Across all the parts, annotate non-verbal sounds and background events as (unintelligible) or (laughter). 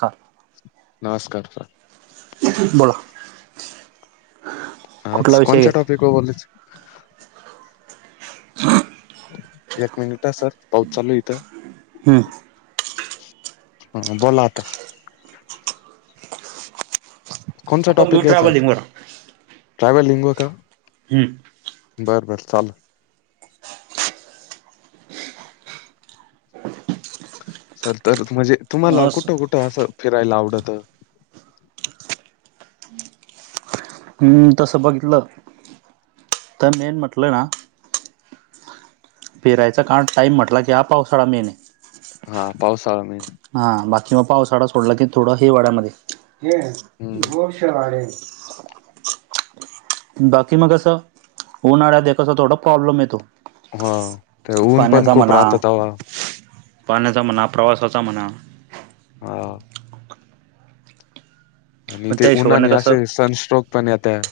हा. नमस्कार सर. बोला. कुठला आाज विषय घ्या कोणच्या टॉपिक व बोलायच. हा. एक मिनिट आहे सर पाऊस चालू इथं हम. ह बोला आता. कोणसा आपण घेऊ टॉपिक घ्यायचा आज ट्रॅव्हलिंगवर ट्रॅव्हलिंग व का हम. बर बरं चालल. सर तर म्हणजे तुम्हाला अस कुठं कुठं असं फिरायला आवडत. हम्म तसं बघितलं तर मेन म्हटलं ना. फिरायचां काण टाईम म्हटला की हा पावसाळा मेन आहे. हा पावसाळा मेन. हा बाकी मग पावसाळाा सोडला की थोड हिवाळ्यामध्ये हम्म ह बाकी मग कसं उन्हाळ्यात कसं थोडा प्रॉब्लेम येतो. हा ते ऊन पण पाण्याचा खूप म्हणा राहत तवा. पाण्याचा म्हणा प्रवासाचा म्हणा. हो. आणि ते त्या हिशोबाने उन्हानी कसं असे सनस्ट्रोक पण येतय.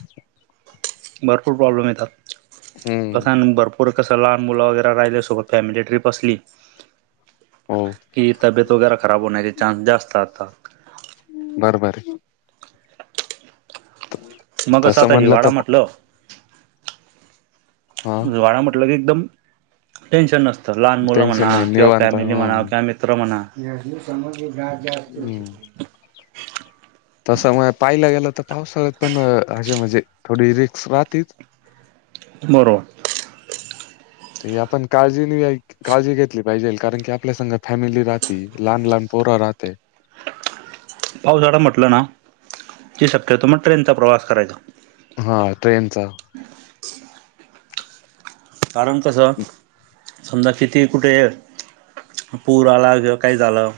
भरपूर प्रॉब्लेम येतात हम्म लसन भरपूर पर कसं लहान मुलं वगैरे राहिल्यासोबत फॅमिली ट्रिप असली. हो की तब्बेत वगैरे खराब होण्याचे चान्स जास्त असतात. बरोबर ह (inaudible) मग कसं आता हिवाळा म्हटलं. हा हिवाळा म्हटलं की एकदम टेन्शन नसतं लहान मुलं टेन्शन म्हणा नाही किंवा निवांत हा फॅमिली म्हणा किंवा हम्म मित्र म्हणा ल (inaudible) तसमुळे पाहिला गेलं तर पावसाळ्यात पण हजे म्हणजे थोडी रिक्स राहतीच. बरोबर ते आपण काळजी नाही. काळजी घेतली पाहिजे कारण की आपल्या संग फॅमिली राहती लहान लहान पोरा राहते. पावसाळा म्हटलं ना की शक्यतो मग ट्रेनचा प्रवास करायचा हा ट्रेनचा कारण कसं समजा किती कुठे पूर आला किंवा काही झालं.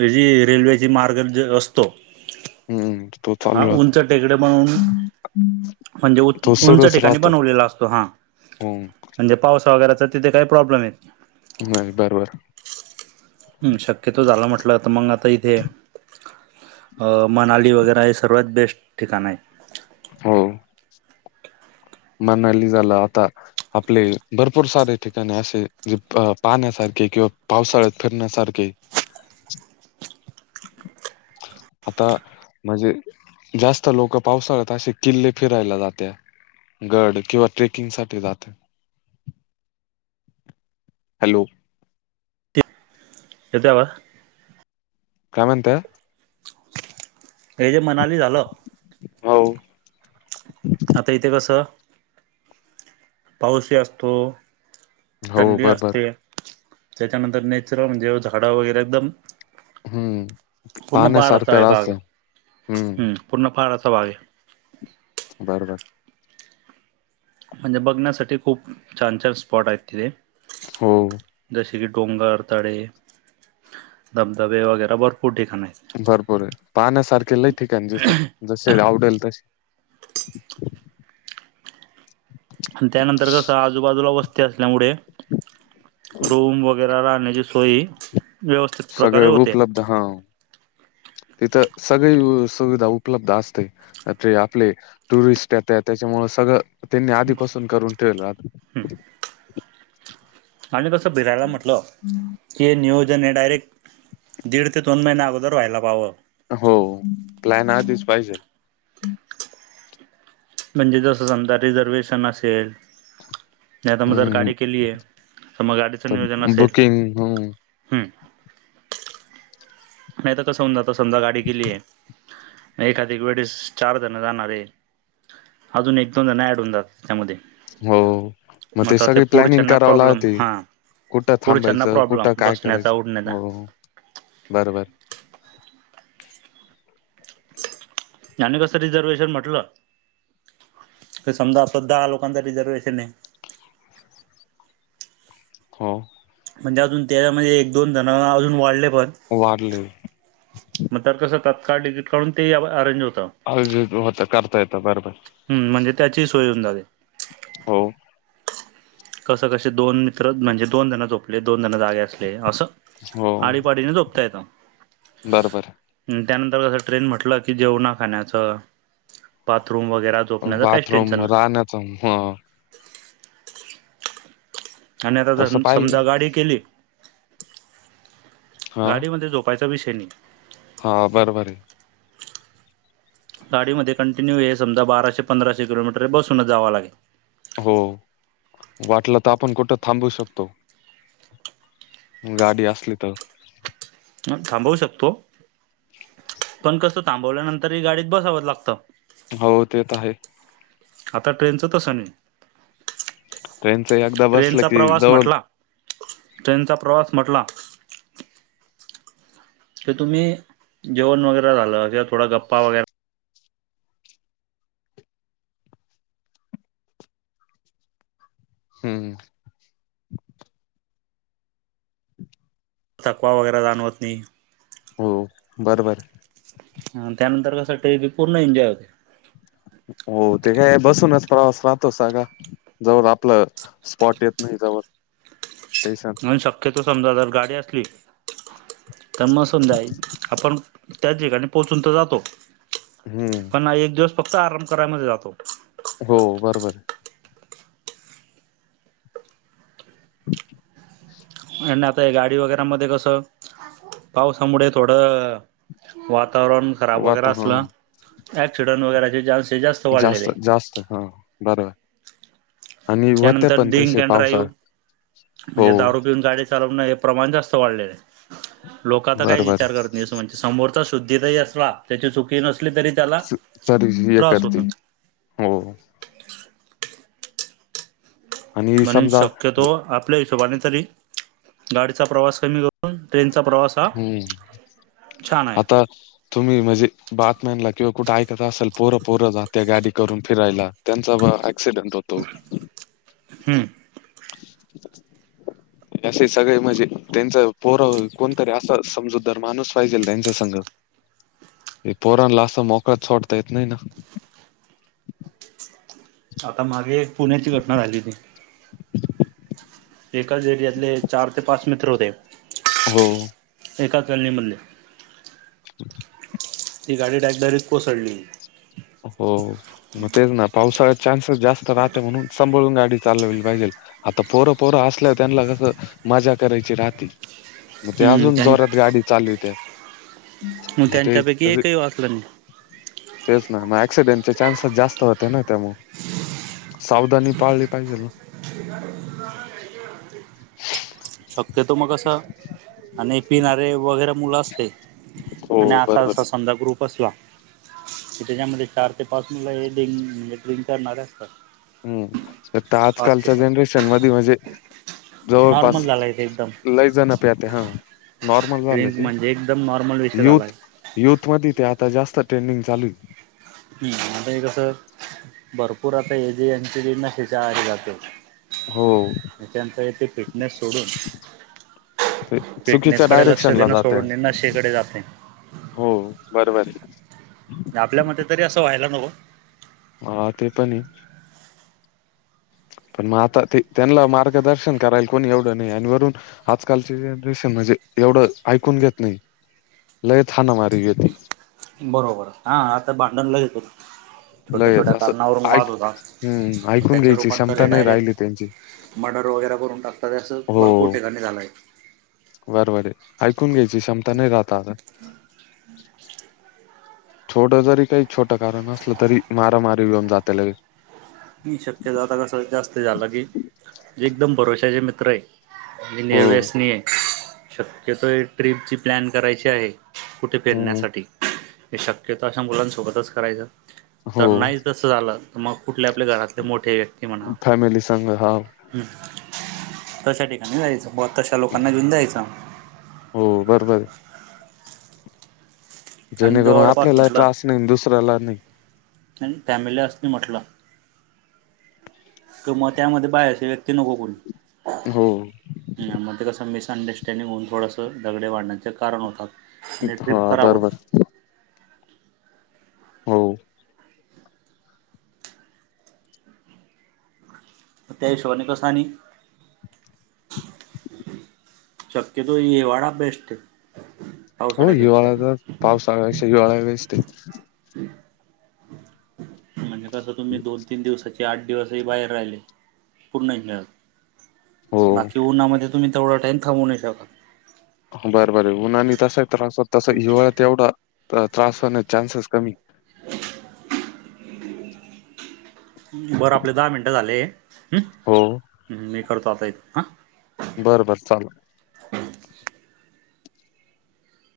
ह जी रेल्वेची मार्ग जो असतो हम्म तो हा चालू राहतो उंच टेकडे म्हणून म्हणजे तो उंच सुरूच ठिकाणी राहतो. बनवलेला असतो हां हम्म म्हणजे पाऊस वगैरच तिथे काही प्रॉब्लेम येत नाही. नाही बरोबर हम् शक्यतो झाला म्हटलंता मग आता इथे मनाली वगैरे हे सर्वात बेस्ट ठिकाण आहे. हो मणाली झाला आता. आपले भरपूर सारे ठिकाणे असे जे पाण्यासारखे किंवा पावसाळ्यात. फिरण्यासारखे आता म्हणजे जास्त लोक पावसाळ्यात असे किल्ले फिरायला जातात. गड किंवा ट्रेकिंग साठी जाते. हॅलो येतोय आवाज? काय म्हणता. त्याज मनाली झालं. हो आता इथे कस पाऊसही असतो हो थंडी बरोबर असते त्याच्यानंतर नॅचरल म्हणजे झाडं वगैरे एकदम हम्म पूर्ण पहाडाचा पाहण्यासारखं आहे भाग राहतं. हम्म पूर्ण पहाडाचा भाग आहे. बरोबर म्हणजे बघण्यासाठी खूप छान छान स्पॉट आहेत तिथे. हो जसे की डोंगर तळे धबधबे वगैरे भरपूर ठिकाण आहेत. भरपूर आहे पाहण्यासारखे लय ठिकाण ज जसे आवडेल तसे आणि त्यानंतर कसं आजूबाजूला वस्ती असल्यामुळे रूम वगैरे राहण्याची सोय. व्यवस्थित सगळे प्रकारे होते उपलब्ध ह तिथं सगळी सुविधा उपलब्ध असते. ते आपले टुरिस्ट येतेत त्याच्यामुळ सगळं त्यांनी हं आधीपासून करून ठेवलं. आणि कसं भिरायला म्हटलं हे नियोजन हे डायरेक्ट दीड ते दोन महिने अगोदर व्हायला पाहावं. हो प्लॅन आधीच पाहिजे. म्हणजे जसं समजा रिझर्वेशन असेल. नाही आता मग जर हम्म गाडी केलीय तर मग गाडीचं तर नियोजन असेल बुकिंग हम्म हम्म. नाही तर कसं होऊ आता समजा गाडी गेली आहे. एखादी वेळेस चार जण जाणार आहे. अजून एक दोन जण ॲड होन जात त्यामध्ये. हो मग ते सगळी प्लॅनिंग कराव प्रॉब्लेम लागते. हा कुठं पुढच्यांना थांबायचं कुठं प्रॉब्लेम काय बसण्याचा करायचं उडण्याचा हो बरबर.. त्याने कसं रिझर्ववेशन म्हटलं. तर समजा आपता दहा लोकांचा रिझर्वेशन आहे. हो. म्हणजे अजून त्या म्हणजे एक दोन जण अजून वाढले पण. वाढले. मग तर कसं तत्काळ टडिकीट काढून ते अरेंज होतं. अ होता करता येत बरोबर हम्म म्हणजे त्याची सोय होऊन जाते हो. कसं कसे दोन मित्र म्हणजे दोन जण झोपले दोन जण जागे असले असं. हो आडीपाडीने झोपता येत. बरोबर. त्यानंतर कसं ट्रेन म्हटलं की जेवणा खाण्याचं बाथरूम वगैर. बाथरूम राहण्यात. आणि आता तसं पाहिजे समजा गाडी केली. हा गाडीमध्ये झोपायचा विषे नाही. हा बरं बर आहे. गाडीमध्येध्ये कंटिन्यू हे समजा बाराे पंधराशे किलोमीटर बसूनच जावा लागल. हो वाटलं तर आपण कुठं थांबू शकतो. गाडी अससली तर. ह थांबवू शकतो पण कसं थांबवल्यानंतर गाडीत बसावत लागतं. हो तेच आहे. आता ट्रेनच तसं नाही ट्रेनच एकदा बसलं ट्रेनचा की प्रवास जवळ म्हटला. ट्रेनचा प्रवास म्हटला. क तुम्ही जेवण वगैरे झालं किं थोडा गप्पा वगैरे. हम. तथकवा वगैरे जाणवत नाही. हो बरबर. त्यानंतर कसंसाठीी पूर्ण एन्जॉय होते. हो ते काय बसूनच प्रवास राहतो सगा. जवळ आपलं स्पॉट येत नाही जवळ. स्टेशन म्हण शक्यतो समजा जर गाडी असली. तर मग समजा आपण त्या ठिकाणी पोहोचून तर जातो. हम्म पण एक दिवस फक्त आराम करायमध्ये जातो. हो बरोबर. आणि आता गाडी वगैरे मध्ये कसं. पावसामुळे थोडं वातावरण. खराब वगैे वाट हा असला क्सिडंट वगरेचे चान्स. जास्त जास्त हा बरोबर. आणि होते त्यानंतर पण डिंक तसे अँड पावसाळ ड्राईव्ह हो म्हणजे दारू पिऊन गाडी. प्रमाण जास्त वाढले लोक आता काही बरोबर विचार करत. म्हे समोरचा शुद्धी तही असला त्याची चुकी नसली तरी. त्याला तरी हे त्रास होतो करतील हो. आणि म्हणे समजा शक्यतो ज- आपल्या हिशोबाने तरी गाडीचा प्रवास कमी करत. न ट्रेनचा प्रवास हा हम्म छान आहे. (unintelligible) तुम्ही म्हणजे बातम्यांनला किंवा कुठे ऐकत असाल पोरं पोरं जात्या गाडी करून फिरायला. त्यांचा बा ॲक्सिडेंट होतो. हम. असे सगळे म्हणजे त्यांचा पोरा हो. कोणतरी असं समजूतदार माणूस पाहिजेल त्यांच्या संग पोरांला असं मोकाट सोडता येत नाही ना आता मागे एक पुण्याची घटना झाली होती एकाच एरियातले चार ते पाच मित्र होते हो एका कॅलनी मधले (inaudible) ती गाडी डा डायरेक्टर कोसळली हो मग तेच ना पावसाळ चान्सेस जास्त राहते म्हणून सांभाळून गाडी चालवली पाहिजेल आता पोरं पोरं असल्यावर त्यांनला कसं मजा करायची राहती मग ते हम्म अजून त्यां जोरात गाडी चालिवत्यात मग ते (unintelligible) तेच मग ऍक्सिडेंट चे चान्सेस जास्त होते ना त्यामु सावधानी पाळली पाहिजे ना (inaudible) शक्यतो मग कसं आणि पिणारे वगैरे मुलं असते आणि हो असा बरोबर असा आहे समजा ग्रुप असला क त्याच्यामध्ये चार ते पाच मुलं हे डि म्हणजे ड्रिंक करणारे असतात हम्म तर पाच ते आजकालच्या सात जनरेशन मध्ये म्हणजे नॉर्मल जवळपास झालाय ते एकदम लै जण पे ते हा नॉर्मल झालंय ड्रिंक ते म्हणजे एकदम नॉर्मल विषय झाला यूथ आहे यूथ मध्ये ते आता जास्त ट्रेंडिंग चालू आहे हम् आता हे कसं भरपूर आता ए जे यांची जी नशीे ची आआरी जाते हो त्यांचा इथे फिटनेस सोडून ते चुकीच्या फिटनेसकडे लक्ष डायरेक्शनला देणं जाते. सोडून नशेकडे जात ने हो बरोबरय आपल्यामध्ये तरी असं व्हायला नको हा ते पण आहे पण मग आता ते त्यांना मार्गदर्शन करायला कोणी एवढं नाही आणि वरून आजकालचे जनरेशन म्हणजे एवढं ऐकून घेत नाही लयच हाना मारी यती बरोबर हा आता भांडणला येत होत छोट्या लयच छोट्या असं कारणावरून वाद ऐक होता हम्म मग ऐकून त्याच्या घ्यायची रूपांतर क्षमता हे नाही राहिली त्यांची डायरेक्ट मर्डर वगैरे करून टाकतात असं भरपूर ठिकाणी झालंय बरोबराय ऐकून घ्यायची क्षमता नाही राहता आता छोडं जरी काही छोटं कारण असलं तरी मारामारी घेऊन जातेला मी शक्यता आता कसं जास्त झालं की जे एकदम भरोश्याचे मित्र आहे हो निर्व्यसनी आहे शक्यतो ट्रिपची प्लॅन करायची आहे कुठे हो फिरण्यासाठी हे शक्यत अशा मुलांसोबतच करायचं तर हो नाही झालं तर मग कुठल्या आपल्या घरातले मोठे व्यक्ती म्हणा फॅमिली संग हा ह् तशा ठिकाणी जायचं ब तशा लोकांना घेऊन जायचं हो बरोबरय आणि जेणेकरून जवळपास आपल्याला म्हटलं त्रास नाही दुसऱ्याला नाही आणि फॅमिली अस मी म्हटलं क मग त्यामध्ये बाहेरशी व्यक्ती नको कोण हो मग ते कसं मिसअंडरस्टँडिंग होऊन थोडंसं दगडे वाढण्याचें कारण होतात आणि हो ट्रिप खराब बरोबर होते. हो. त्या्याईस ब क सान शक्यतो येवाळाा बेस्ट आहे. हो पावसाळ्यापेक्षा हिवाळ्या तर पावसा आगक्ष हिवाळ्या वेस् आहे. म्हणजे कस तुम्ही आहे दोन तीन दिवसाची आठ दिवसही बाहेर राहिले पूर्ण हो बाकी उ्हामध्ये तुम्ही तेवढा टाईम थांबू नाही शका. बरं बरं उन्हानी तसा त्रास होत तसं हिवाळ्यात एवढा त्रास होण्या चान्सेस कमी बरं आपले दहा मिनटं झाले हम्. हो. मी करतो आता आहेत हां. बरं बरं चाल.